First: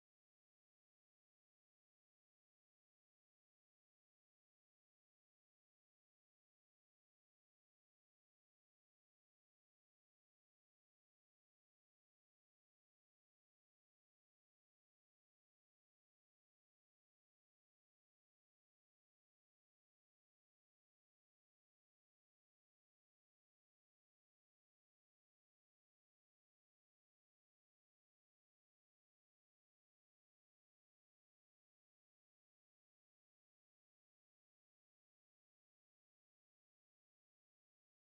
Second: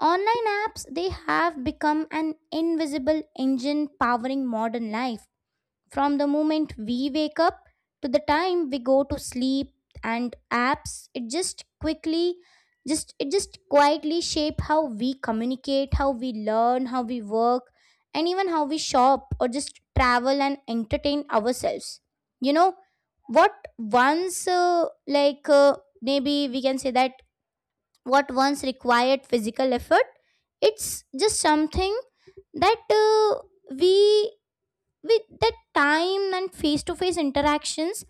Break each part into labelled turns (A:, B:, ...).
A: Online apps, they have become an invisible engine powering modern life from the moment we wake up to the time we go to sleep, and apps it just quietly shape how we communicate, how we learn, how we work, and even how we shop or just travel and entertain ourselves. You know what once like maybe we can say that What once required physical effort, it's just something that we with the time and face to face interactions,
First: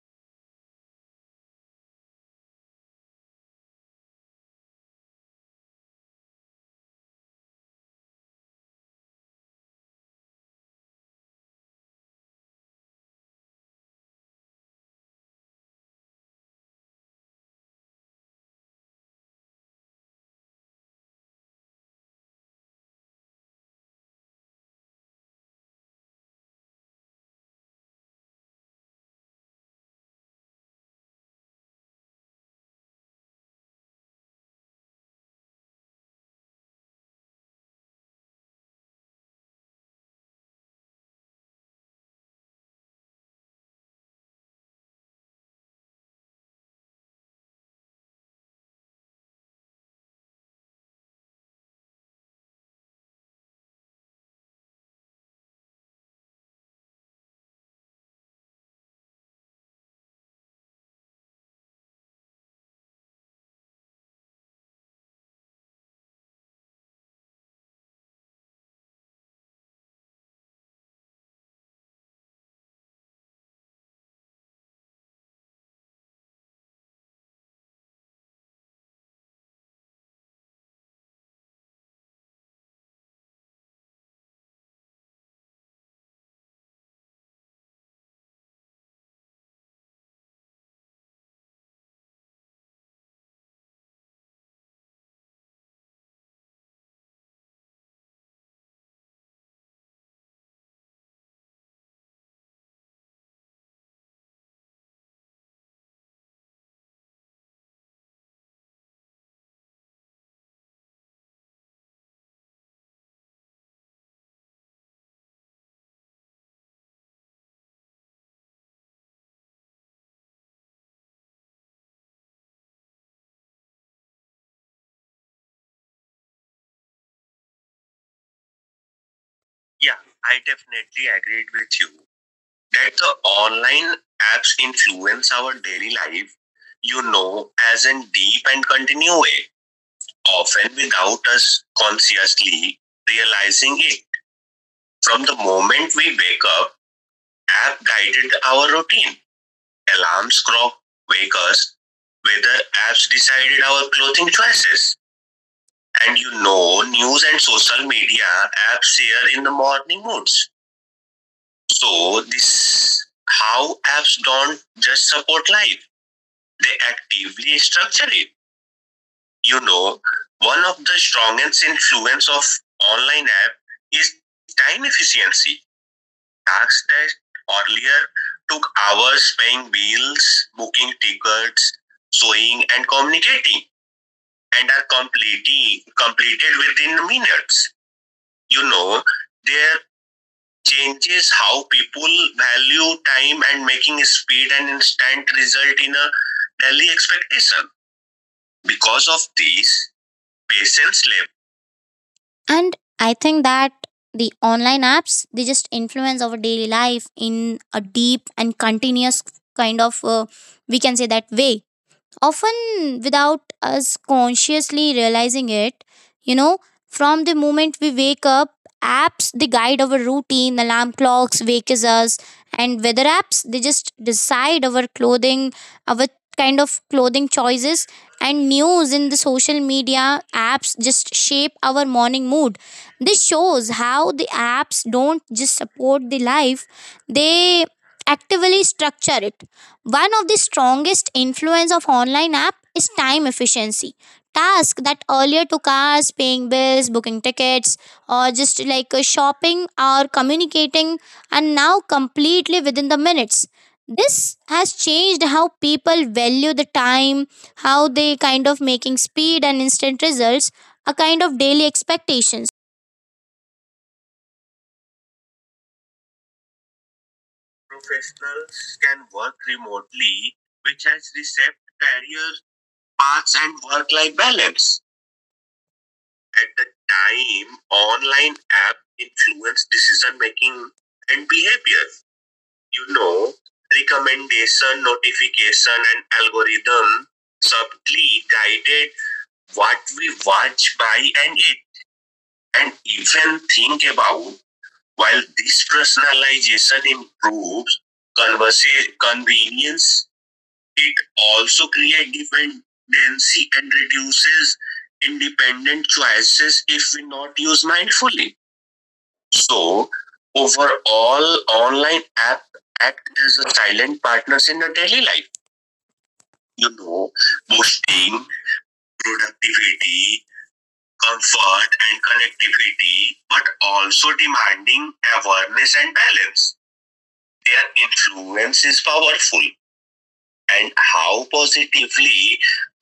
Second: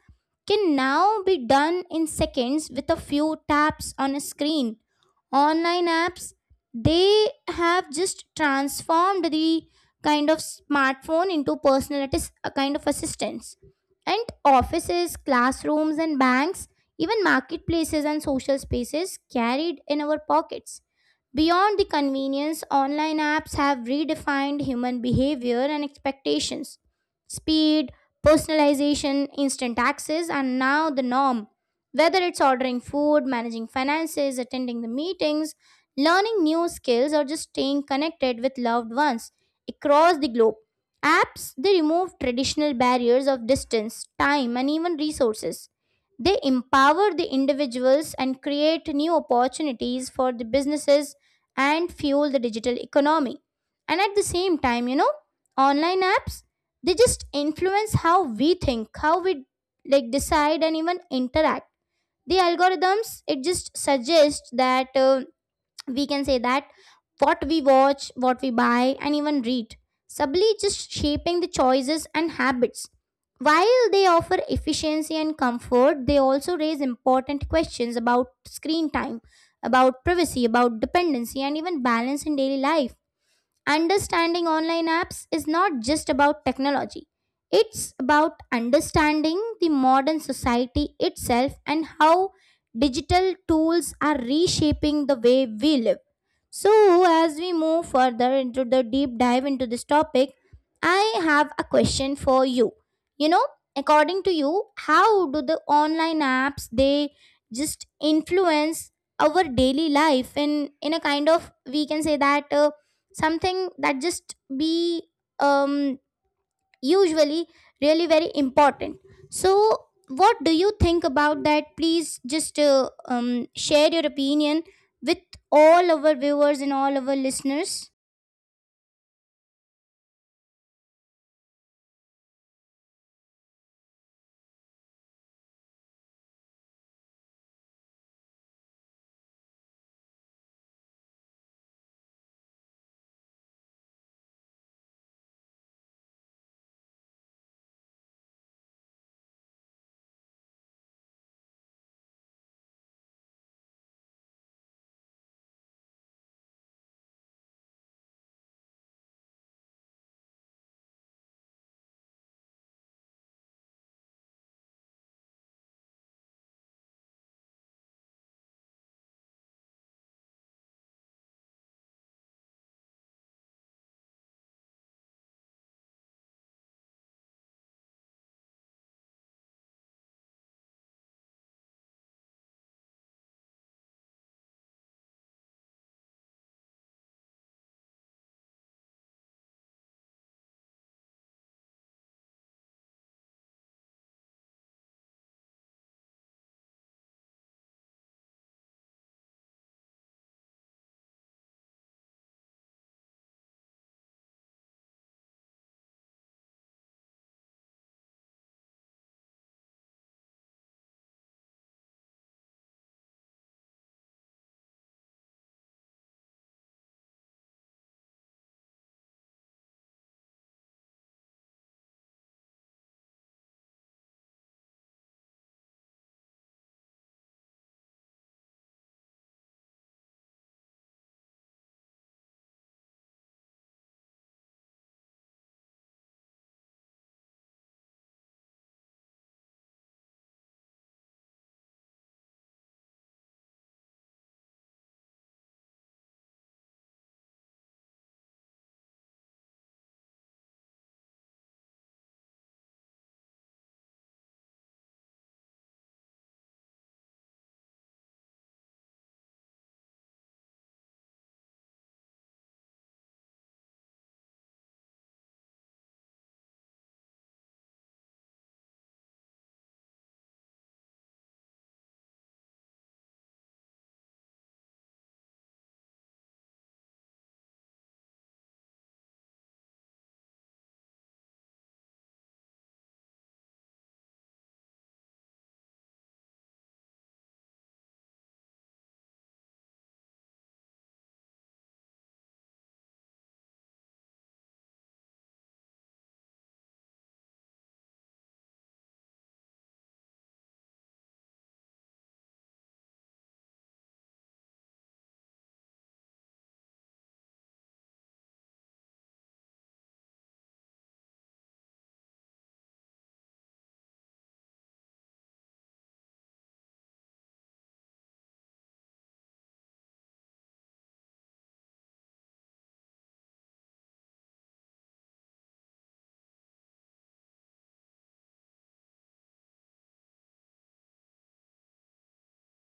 A: can now be done in seconds with a few taps on a screen. Online apps, they have just transformed the kind of smartphone into personal, that is a kind of assistance. And offices, classrooms, and banks, even marketplaces and social spaces carried in our pockets. Beyond the convenience, online apps have redefined human behavior and expectations. Speed, personalization, instant access are now the norm. Whether it's ordering food, managing finances, attending the meetings, learning new skills, or just staying connected with loved ones across the globe, apps they remove traditional barriers of distance, time, and even resources. They empower the individuals and create new opportunities for the businesses and fuel the digital economy. And at the same time, online apps they just influence how we think, how we like decide and even interact. The algorithms it just suggests that we can say that what we watch, what we buy, and even read, subtly just shaping the choices and habits. While they offer efficiency and comfort, they also raise important questions about screen time, about privacy, about dependency, and even balance in daily life. Understanding online apps is not just about technology, it's about understanding the modern society itself and how digital tools are reshaping the way we live. So, as we move further into the deep dive into this topic, I have a question for you. You know, according to you, how do the online apps they just influence our daily life in a kind of, we can say that something that just be um, usually really very important? So what do you think about that? Please just share your opinion with all our viewers and all our listeners.
B: Yeah, I definitely agreed with you that the online apps influence our daily life, as in deep and continue way, often without us consciously realizing it. From the moment we wake up, app guided our routine. Alarms clock wake us, whether apps decided our clothing choices. News and social media apps share in the morning moods. So this how apps don't just support life, they actively structure it. You know, One of the strongest influence of online app is time efficiency. Tasks that earlier took hours paying bills, booking tickets, sewing and communicating and are completely completed within minutes. You know, their changes how people value time and making speed and instant result in a daily expectation. Because of these, patience labor. And I think that the online apps they just influence our daily life in a deep and continuous kind of we can say that way, often without us consciously realizing it. you know from the moment we wake up, apps they guide our routine, alarm clocks wakes us, and weather apps they just decide our clothing, our kind of clothing choices, and news in the social media apps just shape our morning mood. This shows how the apps don't just support the life, they actively structure it. One of the strongest influence of online app is time efficiency. Tasks that earlier took hours paying bills, booking tickets, or just like shopping or communicating, and now completely within the minutes. This has changed how people value the time, how they kind of making speed and instant results, a kind of daily expectations. Professionals can work remotely, which has reshaped career paths and work life balance. At the time, online app influence decision making and behavior. You know, Recommendation, notification, and algorithm subtly guided what we watch, buy, and eat, and even think about. While this personalization improves convenience, it also creates dependency and reduces independent choices if we not use mindfully. So, overall, online app act as a silent partners in the daily life. You know, Boosting productivity, comfort, and connectivity, but also demanding awareness and balance. Their influence is powerful and how positively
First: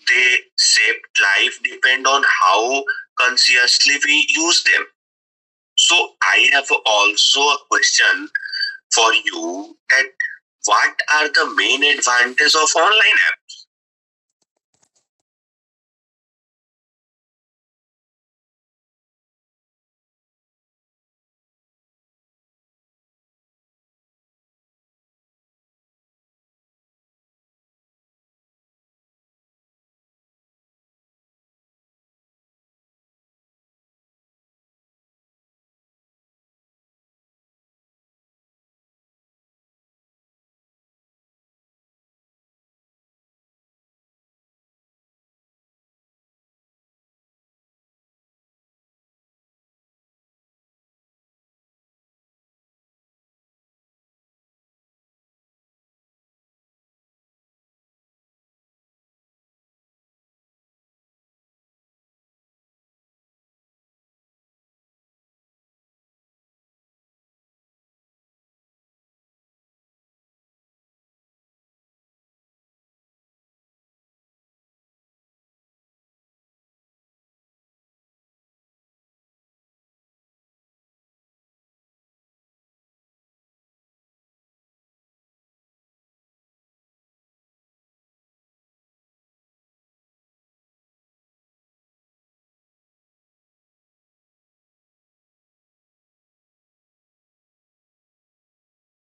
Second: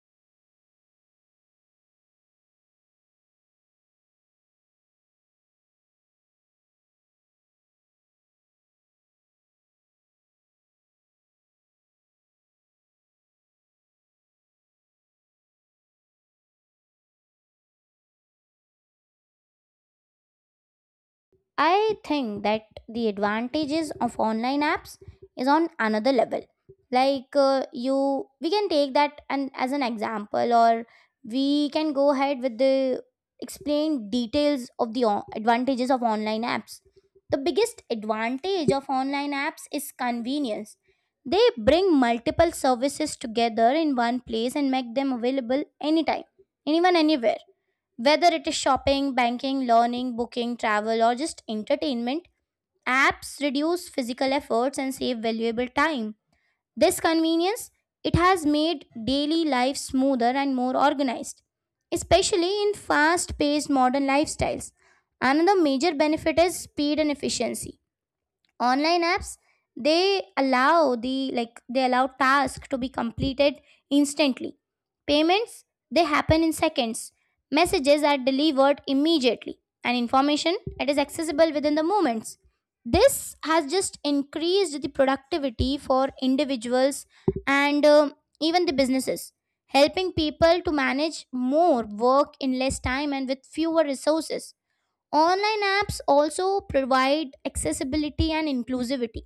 B: they shaped life depend on how consciously we use them. So I have also a question for you that what are the main advantages of online app?
A: I think that the advantages of online apps is on another level. We can take that and as an example, or we can go ahead with the explain details of the advantages of online apps. The biggest advantage of online apps is convenience. They bring multiple services together in one place and make them available anytime, anyone, anywhere. Whether it is shopping, banking, learning, booking, travel, or just entertainment, apps reduce physical efforts and save valuable time. This convenience, it has made daily life smoother and more organized, especially in fast-paced modern lifestyles. Another major benefit is speed and efficiency. Online apps they allow tasks to be completed instantly. Payments, they happen in seconds, messages are delivered immediately, and information, it is accessible within the moments. This has just increased the productivity for individuals and, even the businesses, helping people to manage more work in less time and with fewer resources. Online apps also provide accessibility and inclusivity.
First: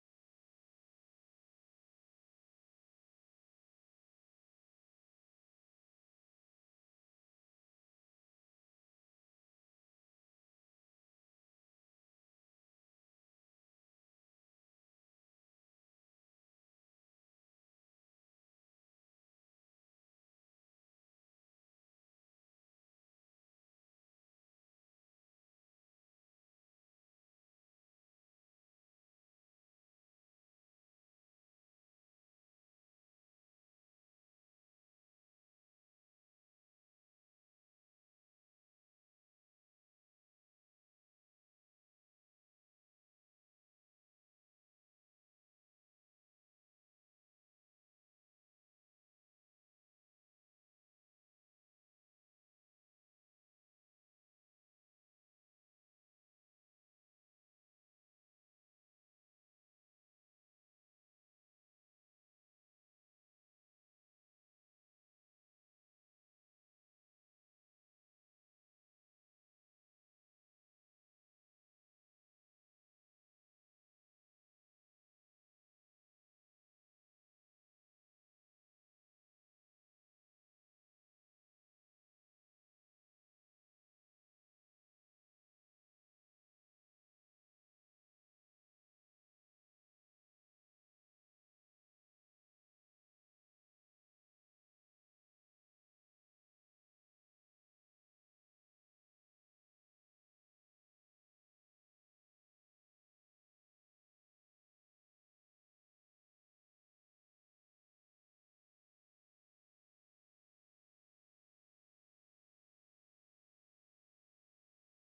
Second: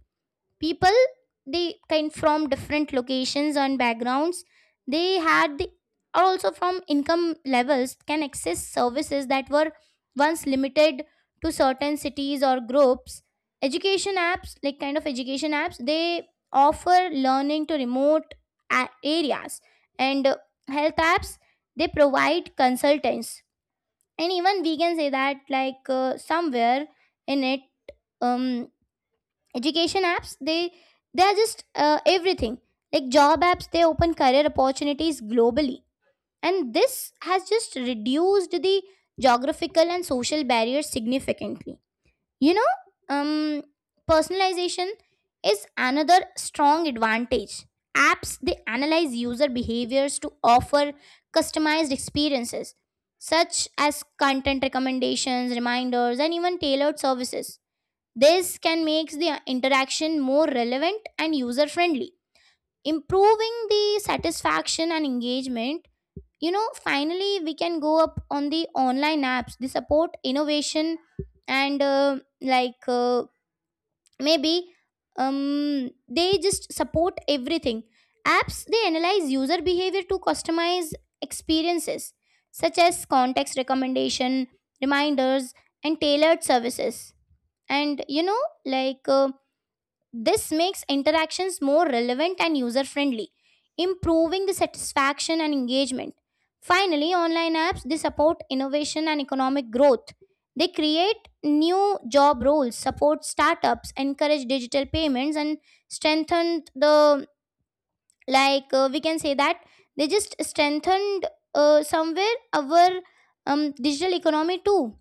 A: People they kind from different locations and backgrounds. They had the, are also from income levels can access services that were once limited to certain cities or groups. Education apps like kind of education apps, they offer learning to remote areas, and health apps they provide consultants, and even we can say that, somewhere in it, um education apps, they are just everything. Like job apps, they open career opportunities globally, and this has just reduced the geographical and social barriers significantly. you know, um, Personalization is another strong advantage. Apps they analyze user behaviors to offer customized experiences, such as content recommendations, reminders, and even tailored services. This can make the interaction more relevant and user friendly, improving the satisfaction and engagement. Finally, we can go up on the online apps. They support innovation and, like maybe they just support everything. Apps they analyze user behavior to customize experiences such as context recommendation, reminders, and tailored services. And this makes interactions more relevant and user friendly, improving the satisfaction and engagement. Finally, online apps they support innovation and economic growth. They create new job roles, support startups, encourage digital payments, and strengthen the, like we can say that they just strengthened, somewhere our, digital economy too.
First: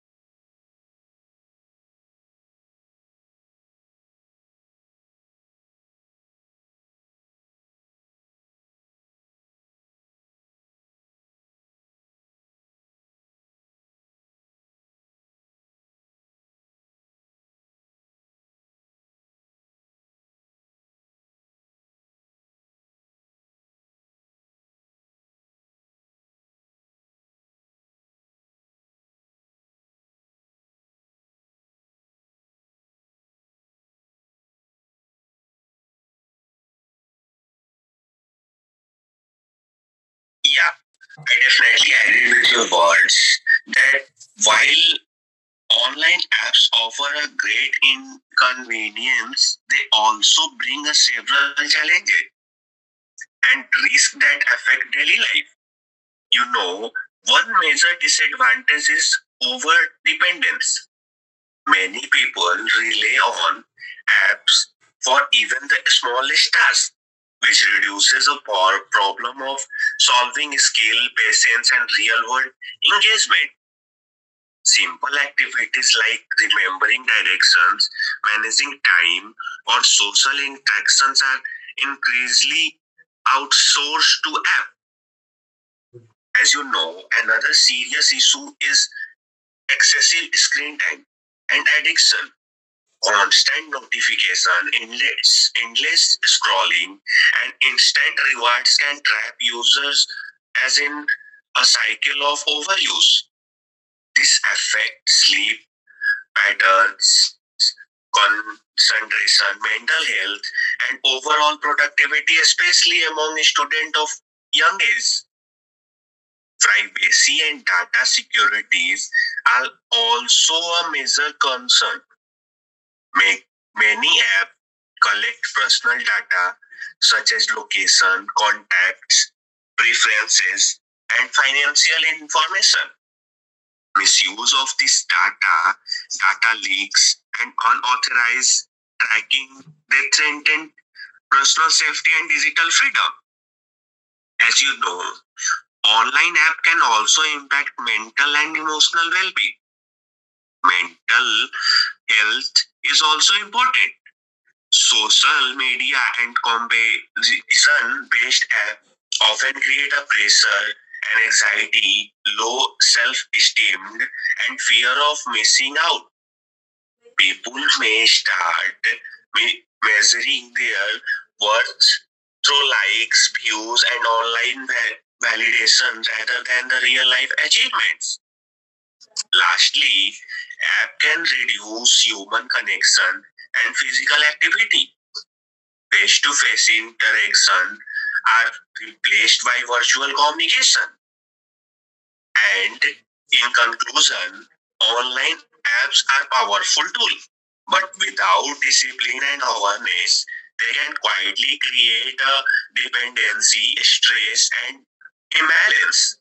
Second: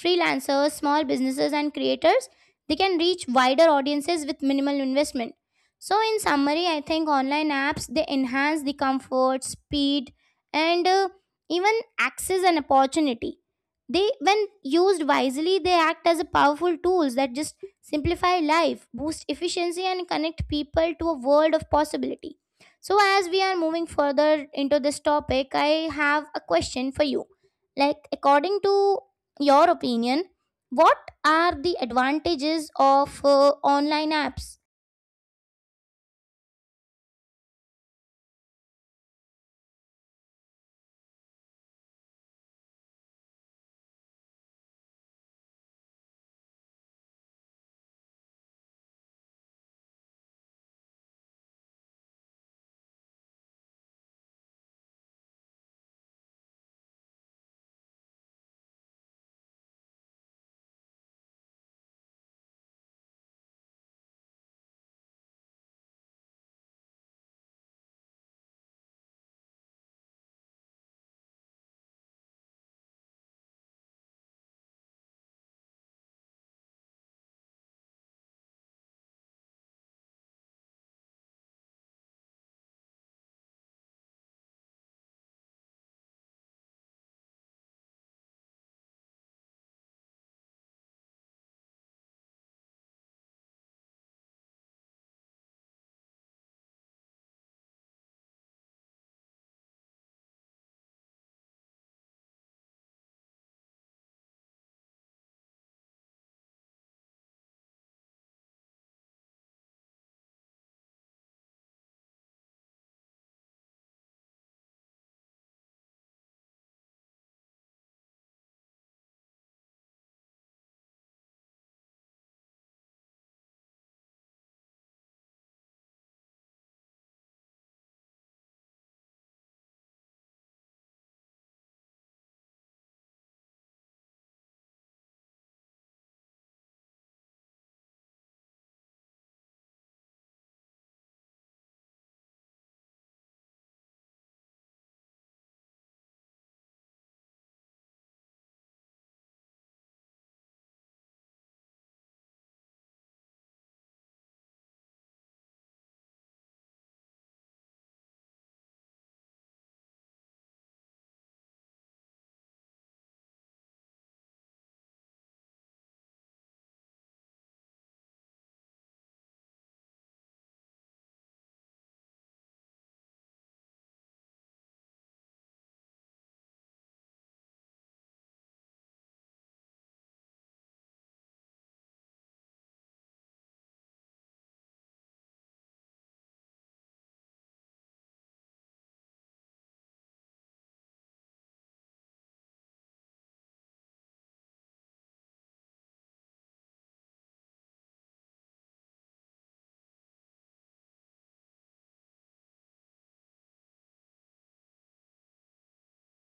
A: Freelancers, small businesses, and creators, they can reach wider audiences with minimal investment. So in summary, I think online apps they enhance the comfort, speed, and, even access and opportunity. They, when used wisely, they act as a powerful tools that just simplify life, boost efficiency, and connect people to a world of possibility. So, as we are moving further into this topic, I have a question for you. Like, according to your opinion, what are the advantages of online apps?
B: Yeah, I definitely agree with your words that while online apps offer a great inconvenience, they also bring us several challenges and risk that affect daily life. You know, One major disadvantage is over dependence. Many people rely on apps for even the smallest tasks, which reduces the problem of solving skill, patience, and real world engagement. Simple activities like remembering directions, managing time, or social interactions are increasingly outsourced to apps. As you know, another serious issue is excessive screen time and addiction. Constant notification, endless scrolling, and instant rewards can trap users as in a cycle of overuse. This affects sleep patterns, concentration, mental health, and overall productivity, especially among students of young age. Privacy and data securities are also a major concern. Many apps collect personal data such as location, contacts, preferences, and financial information. Misuse of this data, data leaks, and unauthorized tracking they threaten personal safety and digital freedom. As you know, online apps can also impact mental and emotional well-being. Mental health is also important. Social media and comparison based apps often create a pressure and anxiety, low self esteem, and fear of missing out. People may start measuring their worth through likes, views, and validation rather than the real life achievements. Lastly, app can reduce human connection and physical activity. Face-to-face interaction are replaced by virtual communication. And in conclusion, online apps are powerful tool, but without discipline and awareness, they can quietly create a dependency, stress, and imbalance.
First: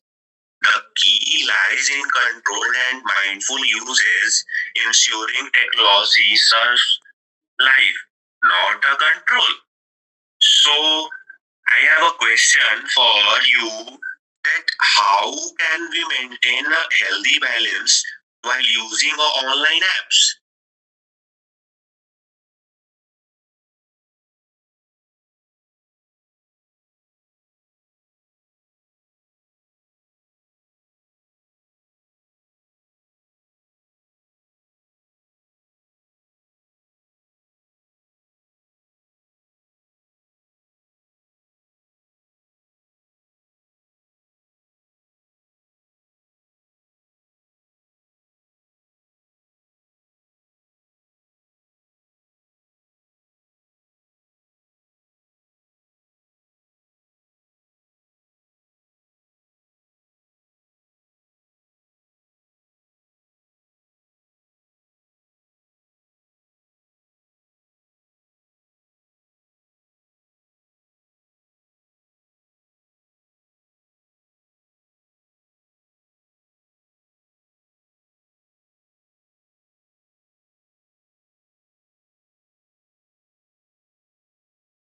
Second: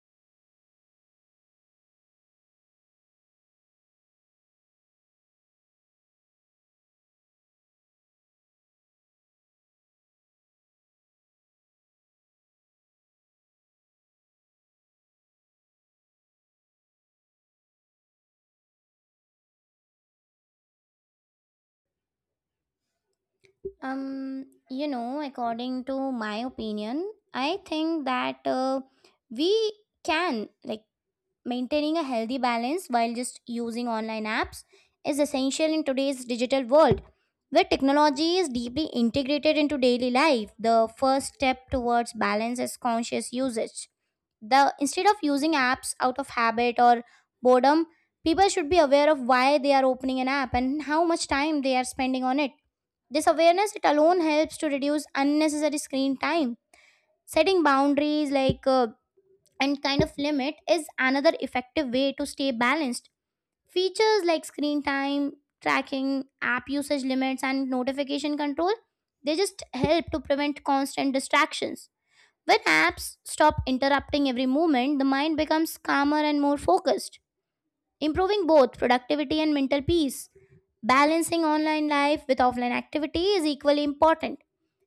B: The key lies in controlled and mindful uses, ensuring technology serves life, not a control. So, I have a question for you that how can we maintain a healthy balance while using our online apps?
A: According to my opinion, I think that we can like maintaining a healthy balance while just using online apps is essential in today's digital world, where technology is deeply integrated into daily life. The first step towards balance is conscious usage. The instead of using apps out of habit or boredom, people should be aware of why they are opening an app and how much time they are spending on it. This awareness it alone helps to reduce unnecessary screen time. Setting boundaries, and kind of limit, is another effective way to stay balanced. Features like screen time, tracking, app usage limits, and notification control, they just help to prevent constant distractions. When apps stop interrupting every moment, the mind becomes calmer and more focused, improving both productivity and mental peace. Balancing online life with offline activity is equally important.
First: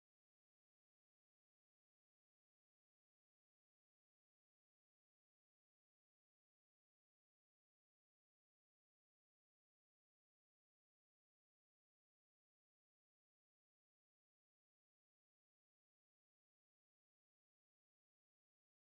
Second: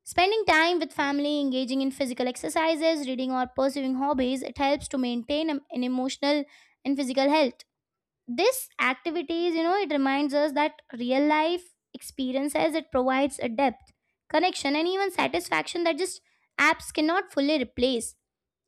A: Spending time with family, engaging in physical exercises, reading, or pursuing hobbies, it helps to maintain an emotional and physical health. This activities, it reminds us that real life experiences, it provides a depth, connection, and even satisfaction that just apps cannot fully replace.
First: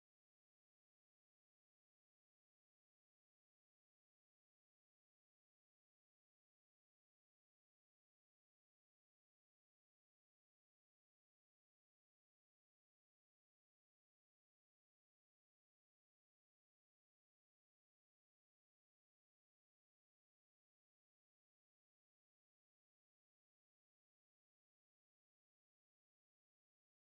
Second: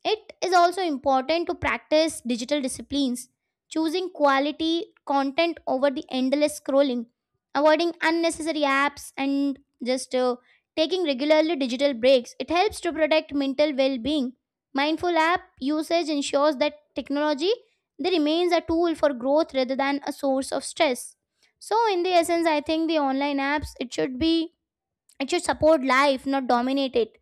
A: It is also important to practice digital disciplines, choosing quality content over the endless scrolling, avoiding unnecessary apps, and just taking regularly digital breaks. It helps to protect mental well being. Mindful app usage ensures that technology they remains a tool for growth rather than a source of stress. So, in the essence, I think the online apps it should be, it should support life, not dominate it.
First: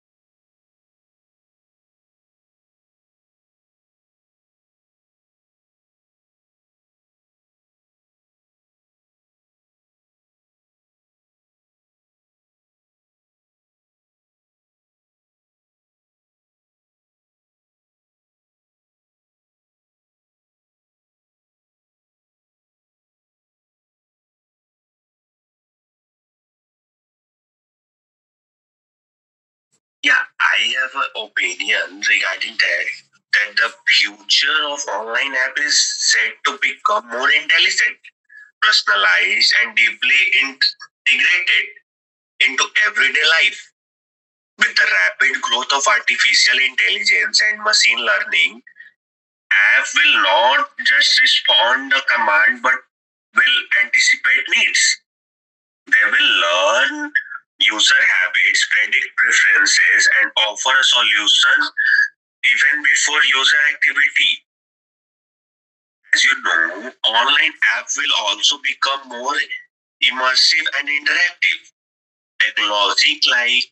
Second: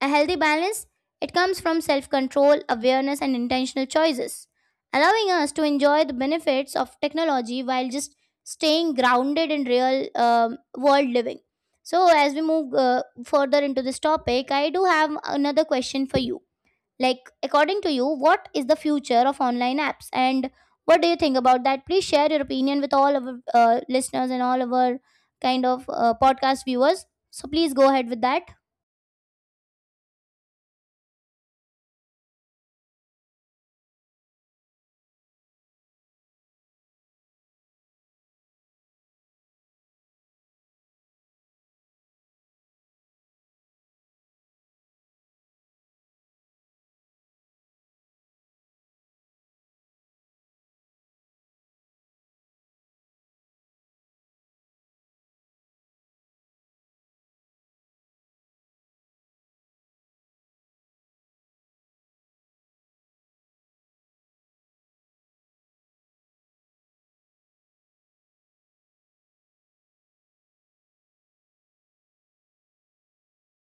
A: A healthy balance, it comes from self control, awareness, and intentional choices, allowing us to enjoy the benefits of technology while just staying grounded in real world living. So, as we move further into this topic, I do have another question for you. Like, according to you, what is the future of online apps, and what do you think about that? Please share your opinion with all of our listeners and all of our kind of podcast viewers. So please go ahead with that.
B: Yeah, I have an opinion regarding that that the future of online app is said to become more intelligent, personalized and deeply integrated into everyday life. With the rapid growth of artificial intelligence and machine learning, app will not just respond the command but will anticipate needs. They will learn user habits, predict preferences, and offer a solution even before user activity. As you know, online app will also become more immersive and interactive technology like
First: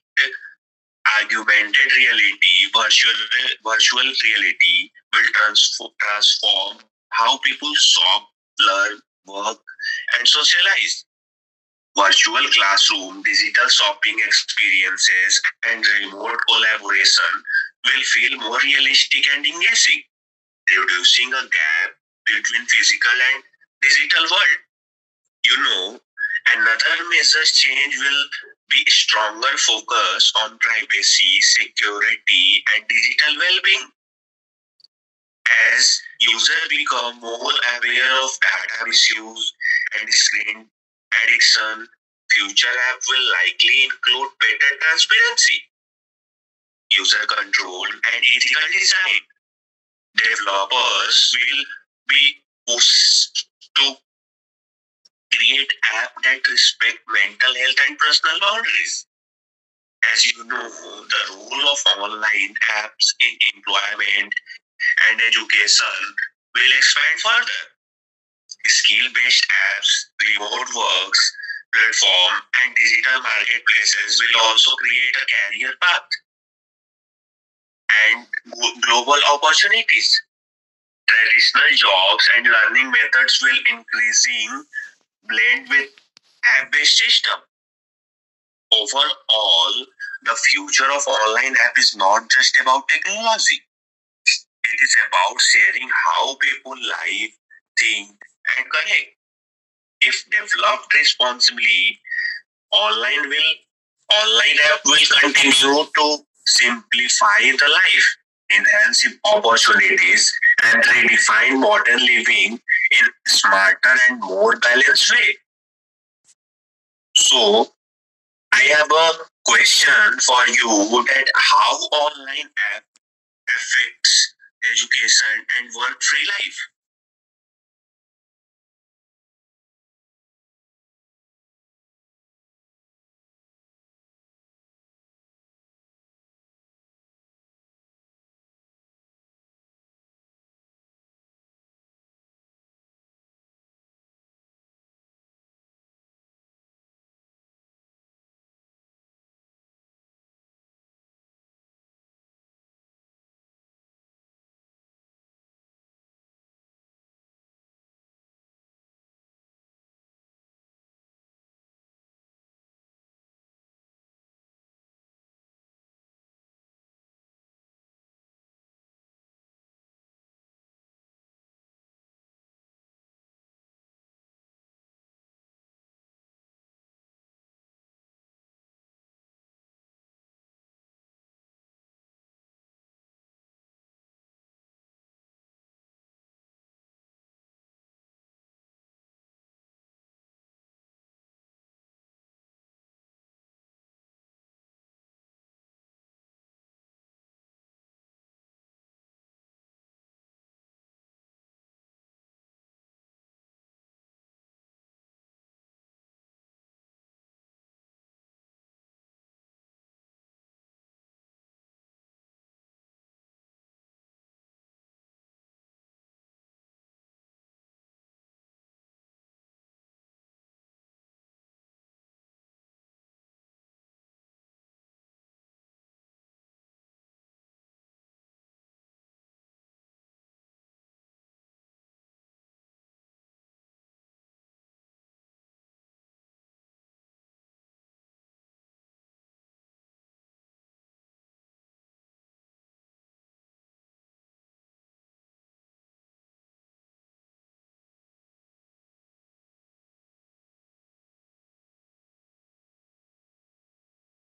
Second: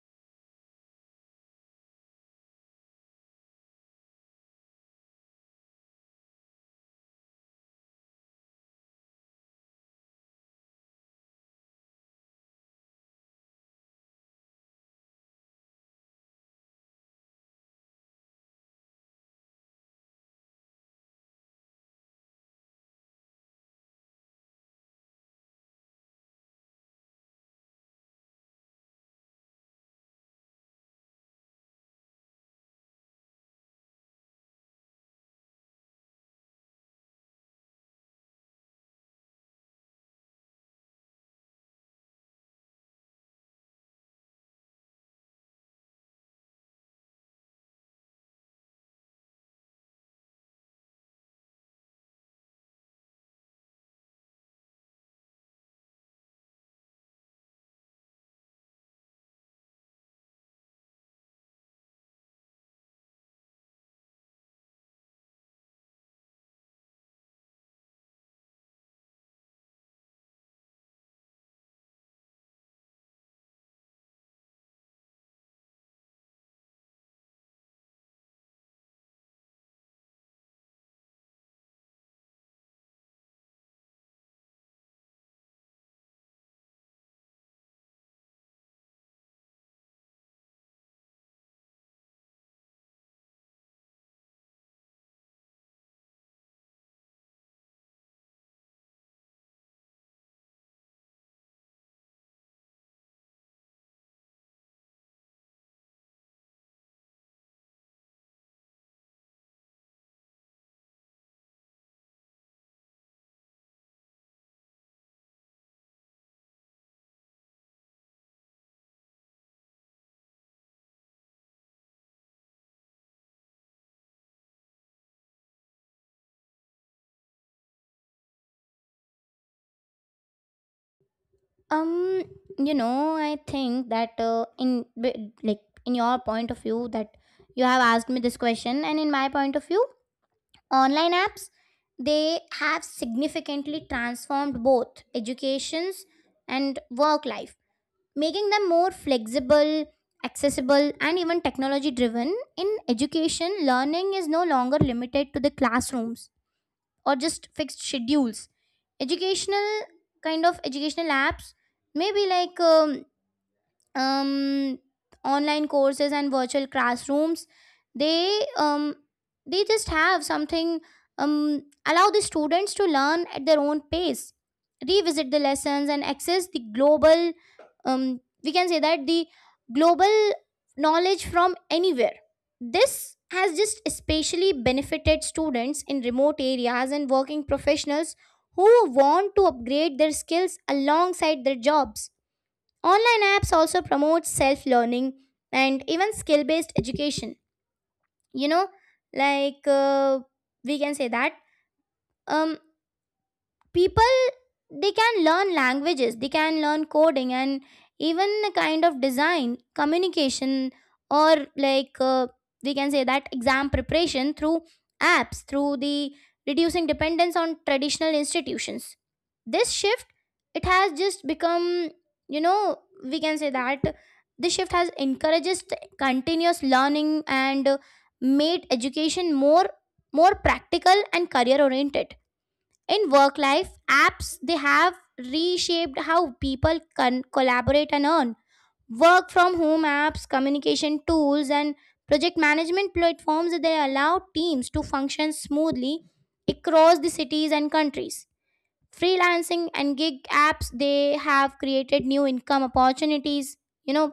B: augmented reality, virtual reality will transform how people shop, learn, work, and socialize. Virtual classroom, digital shopping experiences, and remote collaboration will feel more realistic and engaging, reducing a gap between physical and digital world. you know, Another major change will be stronger focus on privacy, security, and digital well-being as users become more aware of data misuse and screen addiction. Future app will likely include better transparency, user control, and ethical design. Developers will be pushed to create apps that respect mental health and personal boundaries. As you know, the role of online apps in employment and education will expand further. Skill based apps, remote works, platform, and digital marketplaces will also create a career path and global opportunities. Traditional jobs and learning methods will increasingly blend with app-based system. Overall, the future of online app is not just about technology. It is about sharing how people live, think, and connect. If developed responsibly, online will online app will continue to simplify the life, enhance opportunities, and redefine modern living in a smarter and more balanced way. So I have a question for you that how online app affects education and work free life.
A: Um, I think that in b- like in your point of view that you have asked me this question, and in my point of view, online apps they have significantly transformed both educations and work life, making them more flexible, accessible, and even technology driven. In education, learning is no longer limited to the classrooms or just fixed schedules. Educational kind of educational apps may be like um, online courses and virtual classrooms, they um, they just have something allow the students to learn at their own pace, revisit the lessons, and access the global, we can say that the global knowledge from anywhere. This has just especially benefited students in remote areas and working professionals who want to upgrade their skills alongside their jobs. Online apps also promote self learning and even skill based education. You know, like we can say that. Um, people they can learn languages, they can learn coding, and even a kind of design communication, or like we can say that exam preparation through apps, through the reducing dependence on traditional institutions. This shift, it has just become, you know we can say that this shift has encourages continuous learning, and made education more, more practical and career oriented. In work life, apps they have reshaped how people can collaborate and earn. Work from home apps, communication tools, and project management platforms, they allow teams to function smoothly across the cities and countries. Freelancing and gig apps, they have created new income opportunities, you know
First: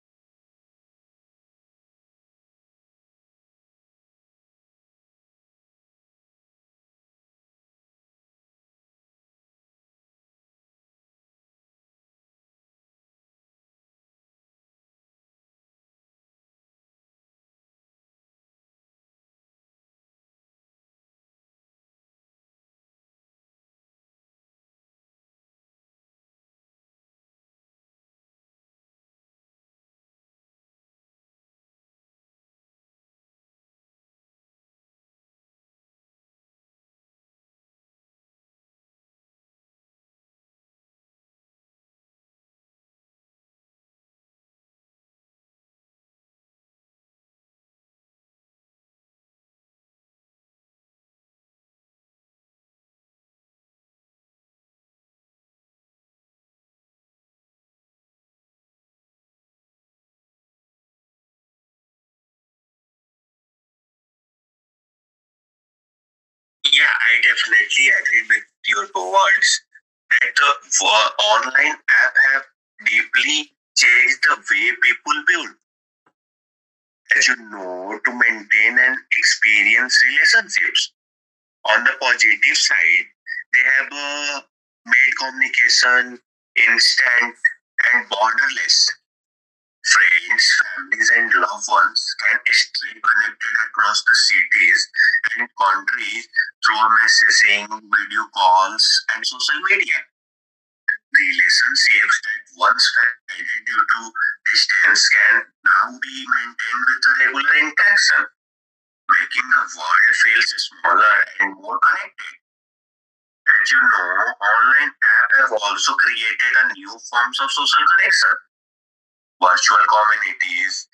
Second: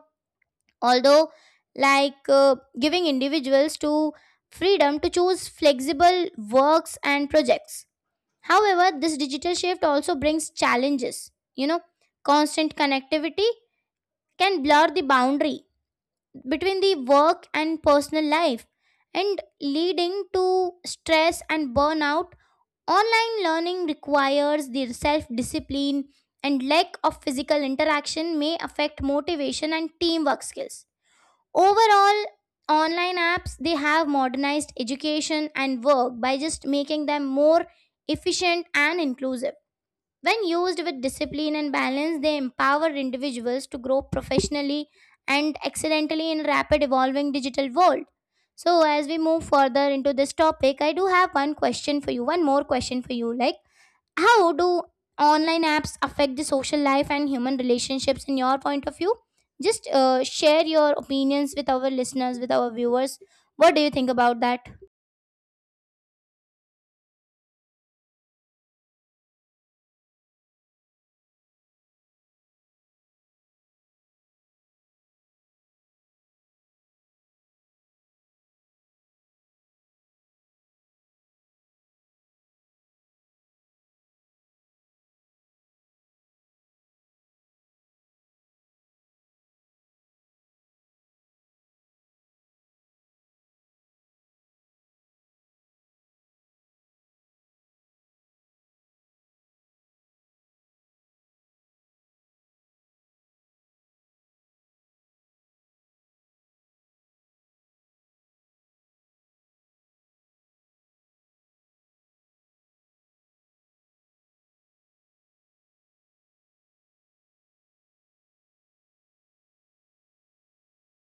A: although, like uh, giving individuals to freedom to choose flexible works and projects. However, this digital shift also brings challenges. You know, constant connectivity can blur the boundary between the work and personal life and leading to stress and burnout. Online learning requires the self discipline and lack of physical interaction may affect motivation and teamwork skills. Overall, online apps they have modernized education and work by just making them more efficient and inclusive. When used with discipline and balance, they empower individuals to grow professionally and excellently in rapid evolving digital world. So as we move further into this topic, I do have one question for you, one more question for you. Like, how do online apps affect the social life and human relationships in your point of view? Just share your opinions with our listeners, with our viewers. What do you think about that?
B: Yeah, I definitely agree with your words that the online app have deeply changed the way people build, as you know, to maintain and experience relationships. On the positive side, they have made communication instant and borderless. Friends, families, and loved ones can stay connected across the cities and countries through messaging, video calls, and social media. Relationships that once faded due to distance can now be maintained with a regular interaction, making the world feel smaller and more connected. As you know, online apps have also created a new forms of social connection, virtual communities,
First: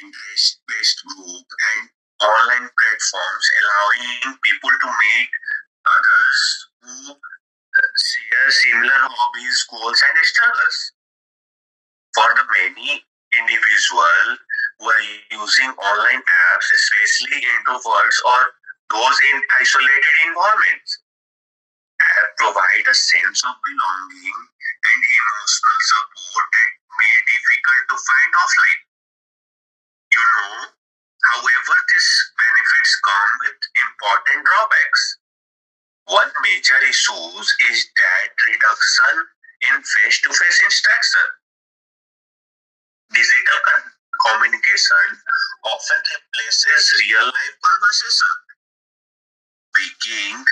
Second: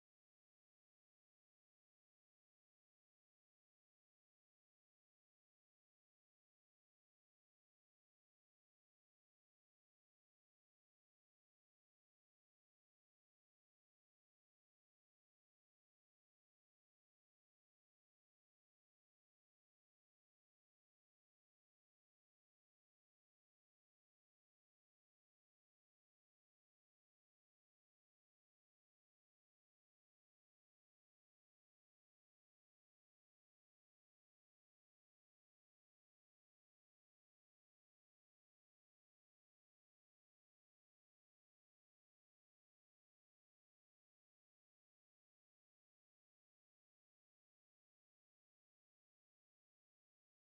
B: interest based group, and online platforms allowing people to meet others who share similar hobbies, goals, and struggles. For the many individual who are using online apps, especially introverts or those in isolated environments, have provided a sense of belonging and emotional support that may be difficult to find offline. You know. However, these benefits come with important drawbacks. One major issue is that reduction in face-to-face interaction. Digital con- communication often replaces real-life conversation, weakening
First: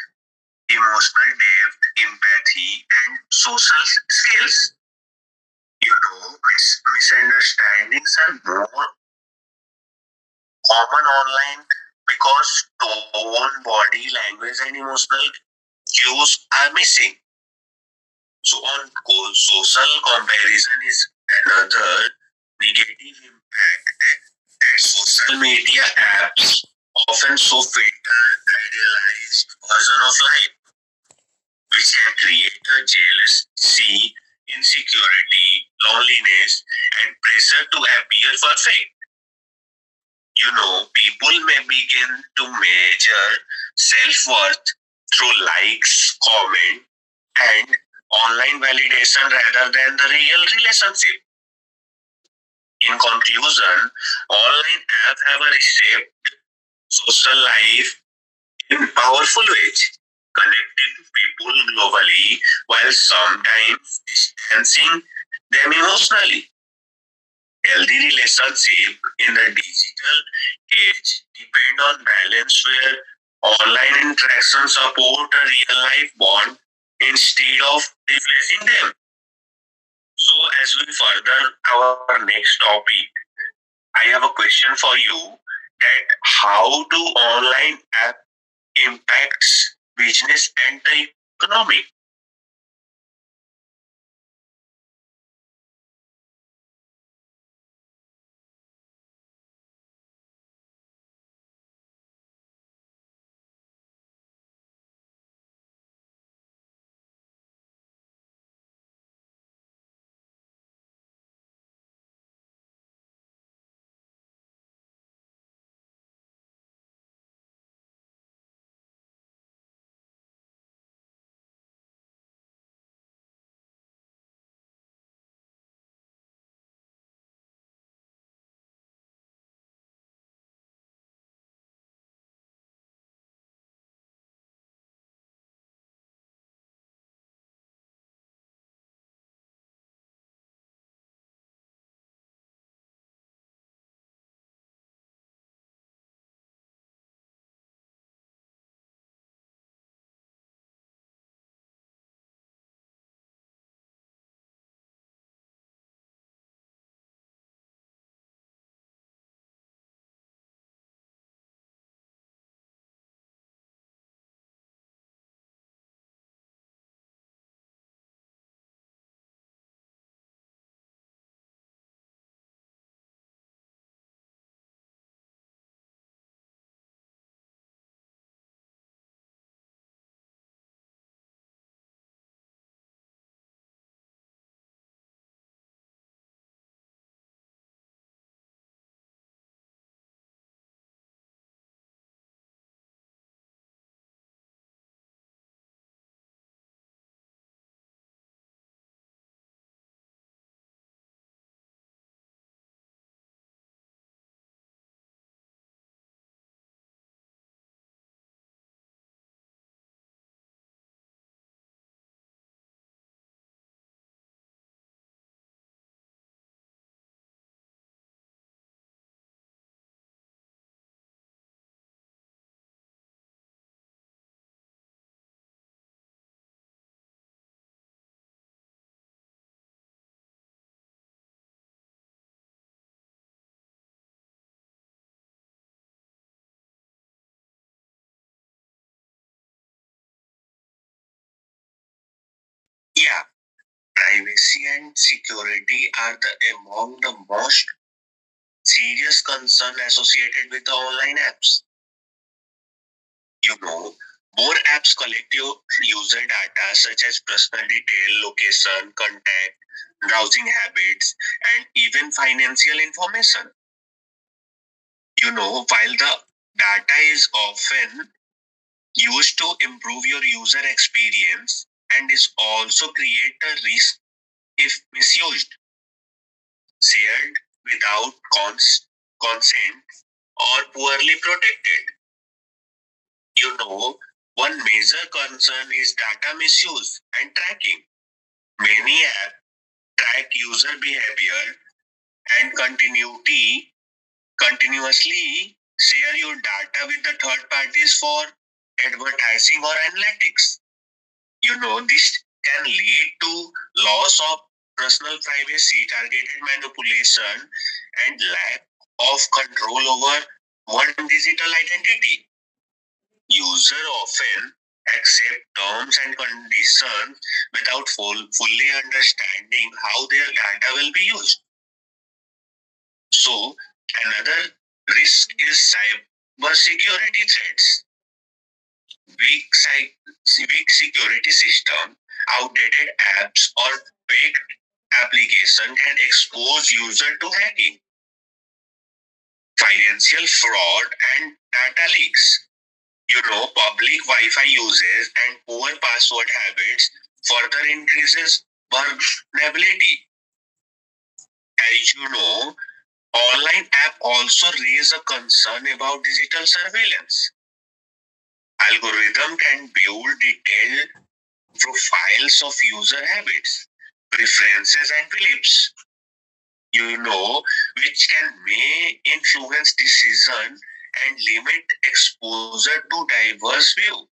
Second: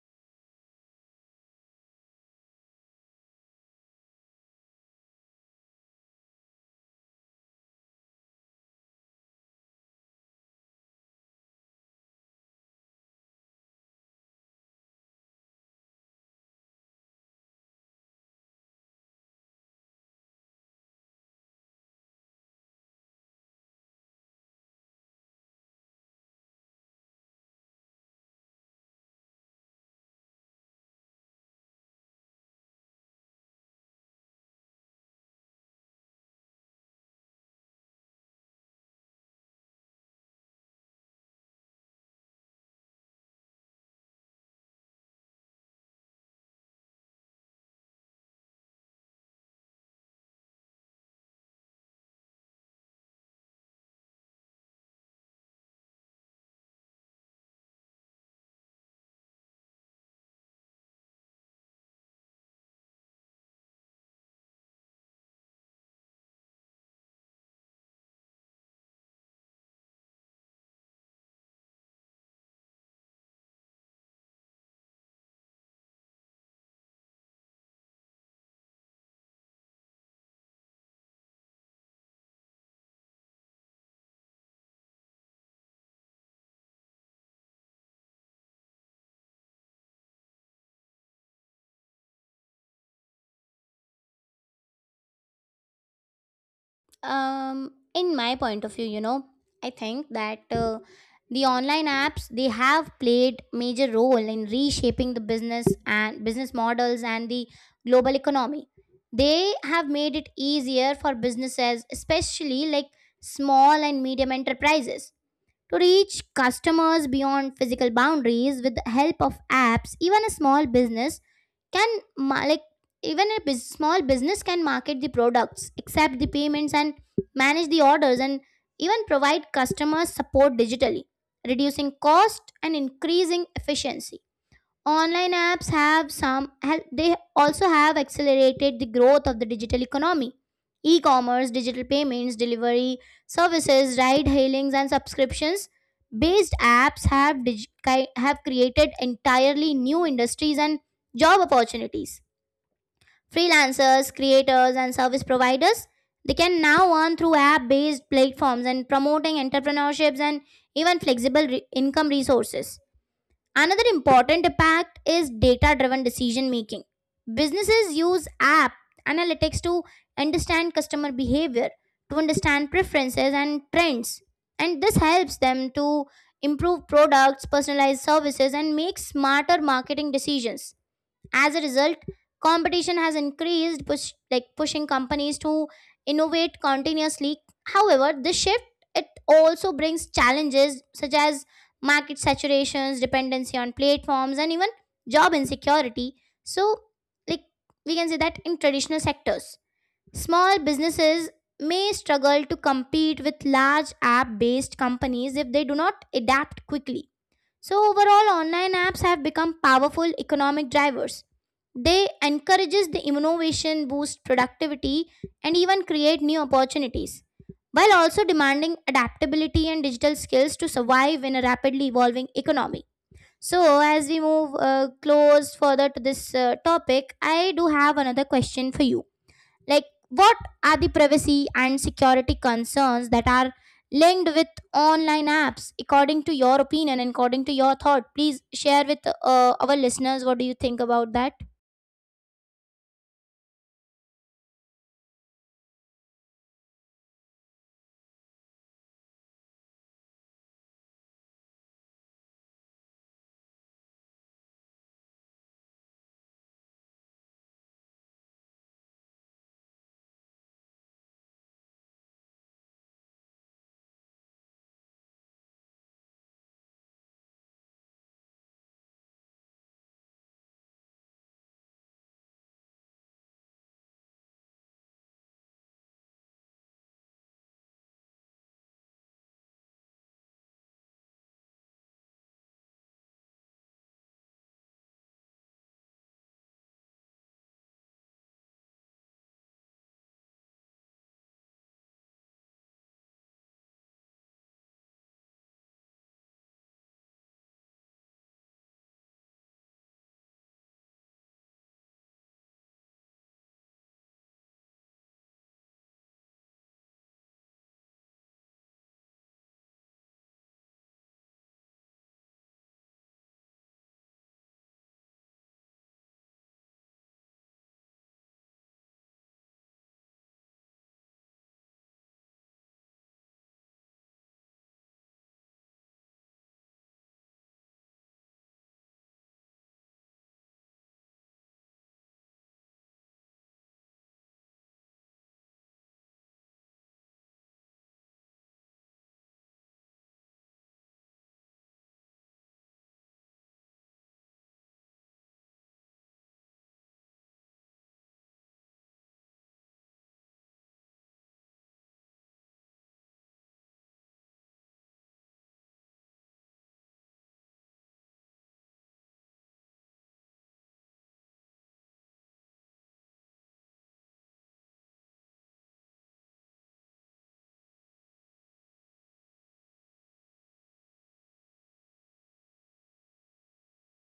B: emotional depth, empathy, and social skills. You know, misunderstandings are more common online because tone, body language, and emotional cues are missing. So on social comparison is another negative impact that social media apps often so filter idealized version of life, which can create a jealousy, insecurity, loneliness, and pressure to appear perfect. You know, people may begin to measure self worth through likes, comments, and online validation rather than the real relationship. In conclusion, online apps have reshaped social life in powerful ways, connecting people globally while sometimes distancing them emotionally. Healthy relationships in the digital age depend on balance where online interaction support a real life bond instead of replacing them. So, as we further our next topic, I have a question for you that how do online app impacts business and the economy?
A: In my point of view, I think that the online apps they have played major role in reshaping the business and business models and the global economy. They have made it easier for businesses, especially like small and medium enterprises, to reach customers beyond physical boundaries. With the help of apps, even a small business can ma- like small business can market the products, accept the payments, and manage the orders, and even provide customer support digitally, reducing cost and increasing efficiency. Online apps have some hel- they also have accelerated the growth of the digital economy. E-commerce, digital payments, delivery services, ride hailings, and subscriptions based apps have have created entirely new industries and job opportunities. Freelancers, creators, and service providers, they can now earn through app based platforms and promoting entrepreneurships and even flexible income resources. Another important impact is data driven decision making. Businesses use app analytics to understand customer behavior, to understand preferences and trends. And this helps them to improve products, personalize services, and make smarter marketing decisions. As a result, competition has increased, pushing companies to innovate continuously. However, this shift it also brings challenges such as market saturations, dependency on platforms, and even job insecurity. So, like, we can say that in traditional sectors, small businesses may struggle to compete with large app based companies if they do not adapt quickly. So overall, online apps have become powerful economic drivers. They encourages the innovation, boost productivity, and even create new opportunities, while also demanding adaptability and digital skills to survive in a rapidly evolving economy. So as we move close further to this topic, I do have another question for you. Like, what are the privacy and security concerns that are linked with online apps? According to your opinion and according to your thought, please share with our listeners what do you think about that.
B: Yeah, privacy and security are the among the most serious concern associated with the online apps. You know, More apps collect your user data such as personal detail, location, contact, browsing habits, and even financial information. While the data is often used to improve your user experience and is also create a risk if misused, shared without cons- consent, or poorly protected. You know, One major concern is data misuse and tracking. Many apps track user behavior and continuity continuously share your data with the third parties for advertising or analytics. You know, this can lead to loss of personal privacy, targeted manipulation, and lack of control over one digital identity. User often accept terms and conditions without fully understanding how their data will be used. So, another risk is cyber security threats, weak security system, outdated apps, or fake application can expose user to hacking, financial fraud, and data leaks. You know, public Wi-Fi usage and poor password habits further increases vulnerability. As you know, online app also raise a concern about digital surveillance. Algorithm can build detailed profiles of user habits, preferences, and beliefs, you know, which can may influence decision and limit exposure to diverse view.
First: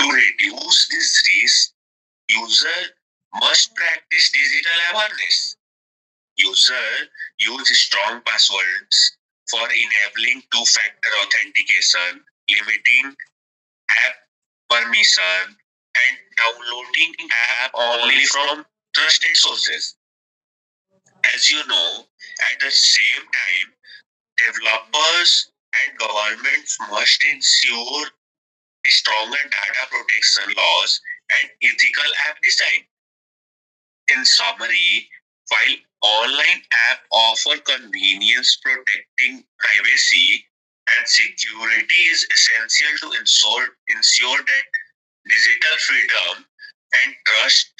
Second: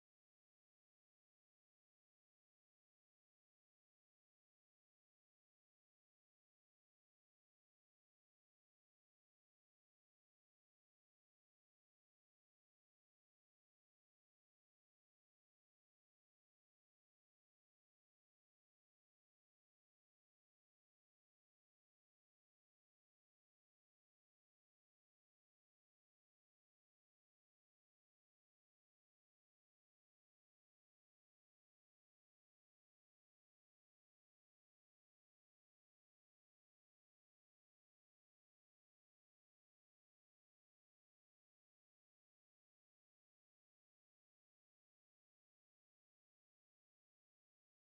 B: To reduce this risk, user must practice digital awareness. User use strong passwords for enabling two-factor authentication, limiting app permission and downloading app only from trusted sources. As you know, at the same time, developers and governments must ensure stronger data protection laws and ethical app design. In summary, while online app offer convenience protecting privacy and security is essential to ensure that digital freedom and trust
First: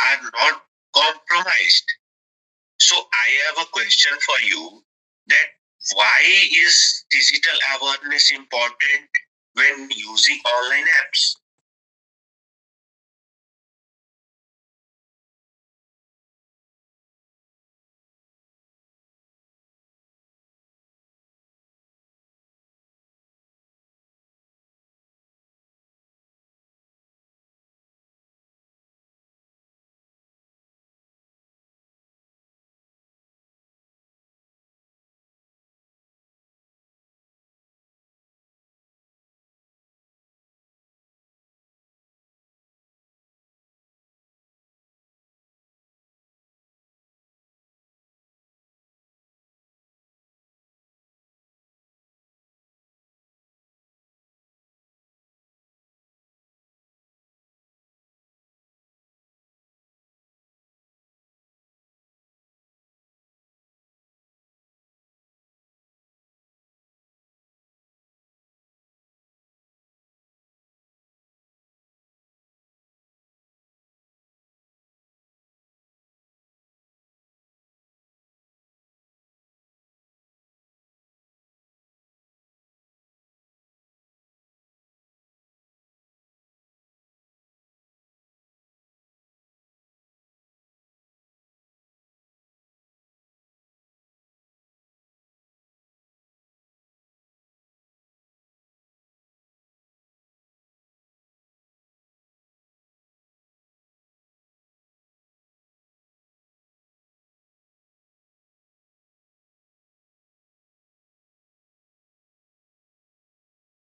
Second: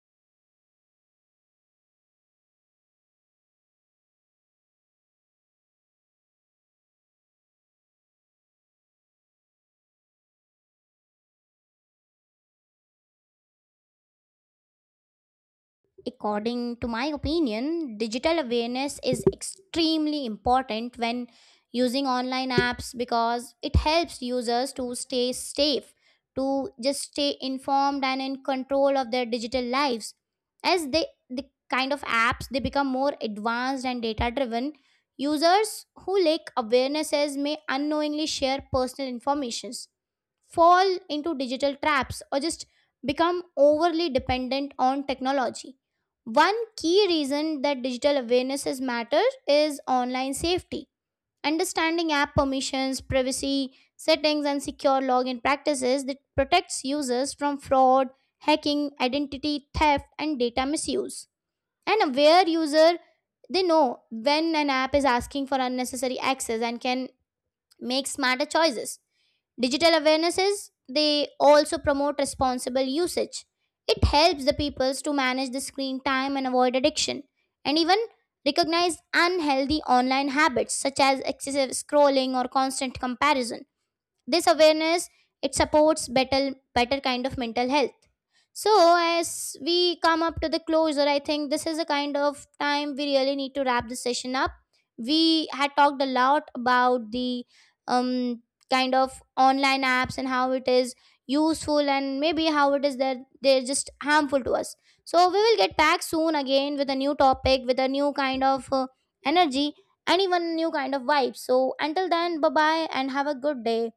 B: are not compromised. So I have a question for you that why is digital awareness important when using online apps?
A: According to my opinion, digital awareness is extremely important when using online apps because it helps users to stay safe, to just stay informed and in control of their digital lives. As they the kind of apps they become more advanced and data driven, users who lack awarenesses may unknowingly share personal informations, fall into digital traps, or just become overly dependent on technology. One key reason that digital awareness is matter is online safety. Understanding app permissions, privacy, settings, and secure login practices that protects users from fraud, hacking, identity theft, and data misuse. An aware user, they know when an app is asking for unnecessary access and can make smarter choices. Digital awarenesses, they also promote responsible usage. It helps the peoples to manage the screen time and avoid addiction, and even recognize unhealthy online habits such as excessive scrolling or constant comparison. This awareness, it supports better kind of mental health. So as we come up to the closure, I think this is a kind of time we really need to wrap this session up. We had talked a lot about the um, kind of online apps and how it is useful and maybe how it is that they're just harmful to us. So we will get back soon again with a new topic, with a new kind of energy and even new kind of vibe. So until then, bye bye and have a good day.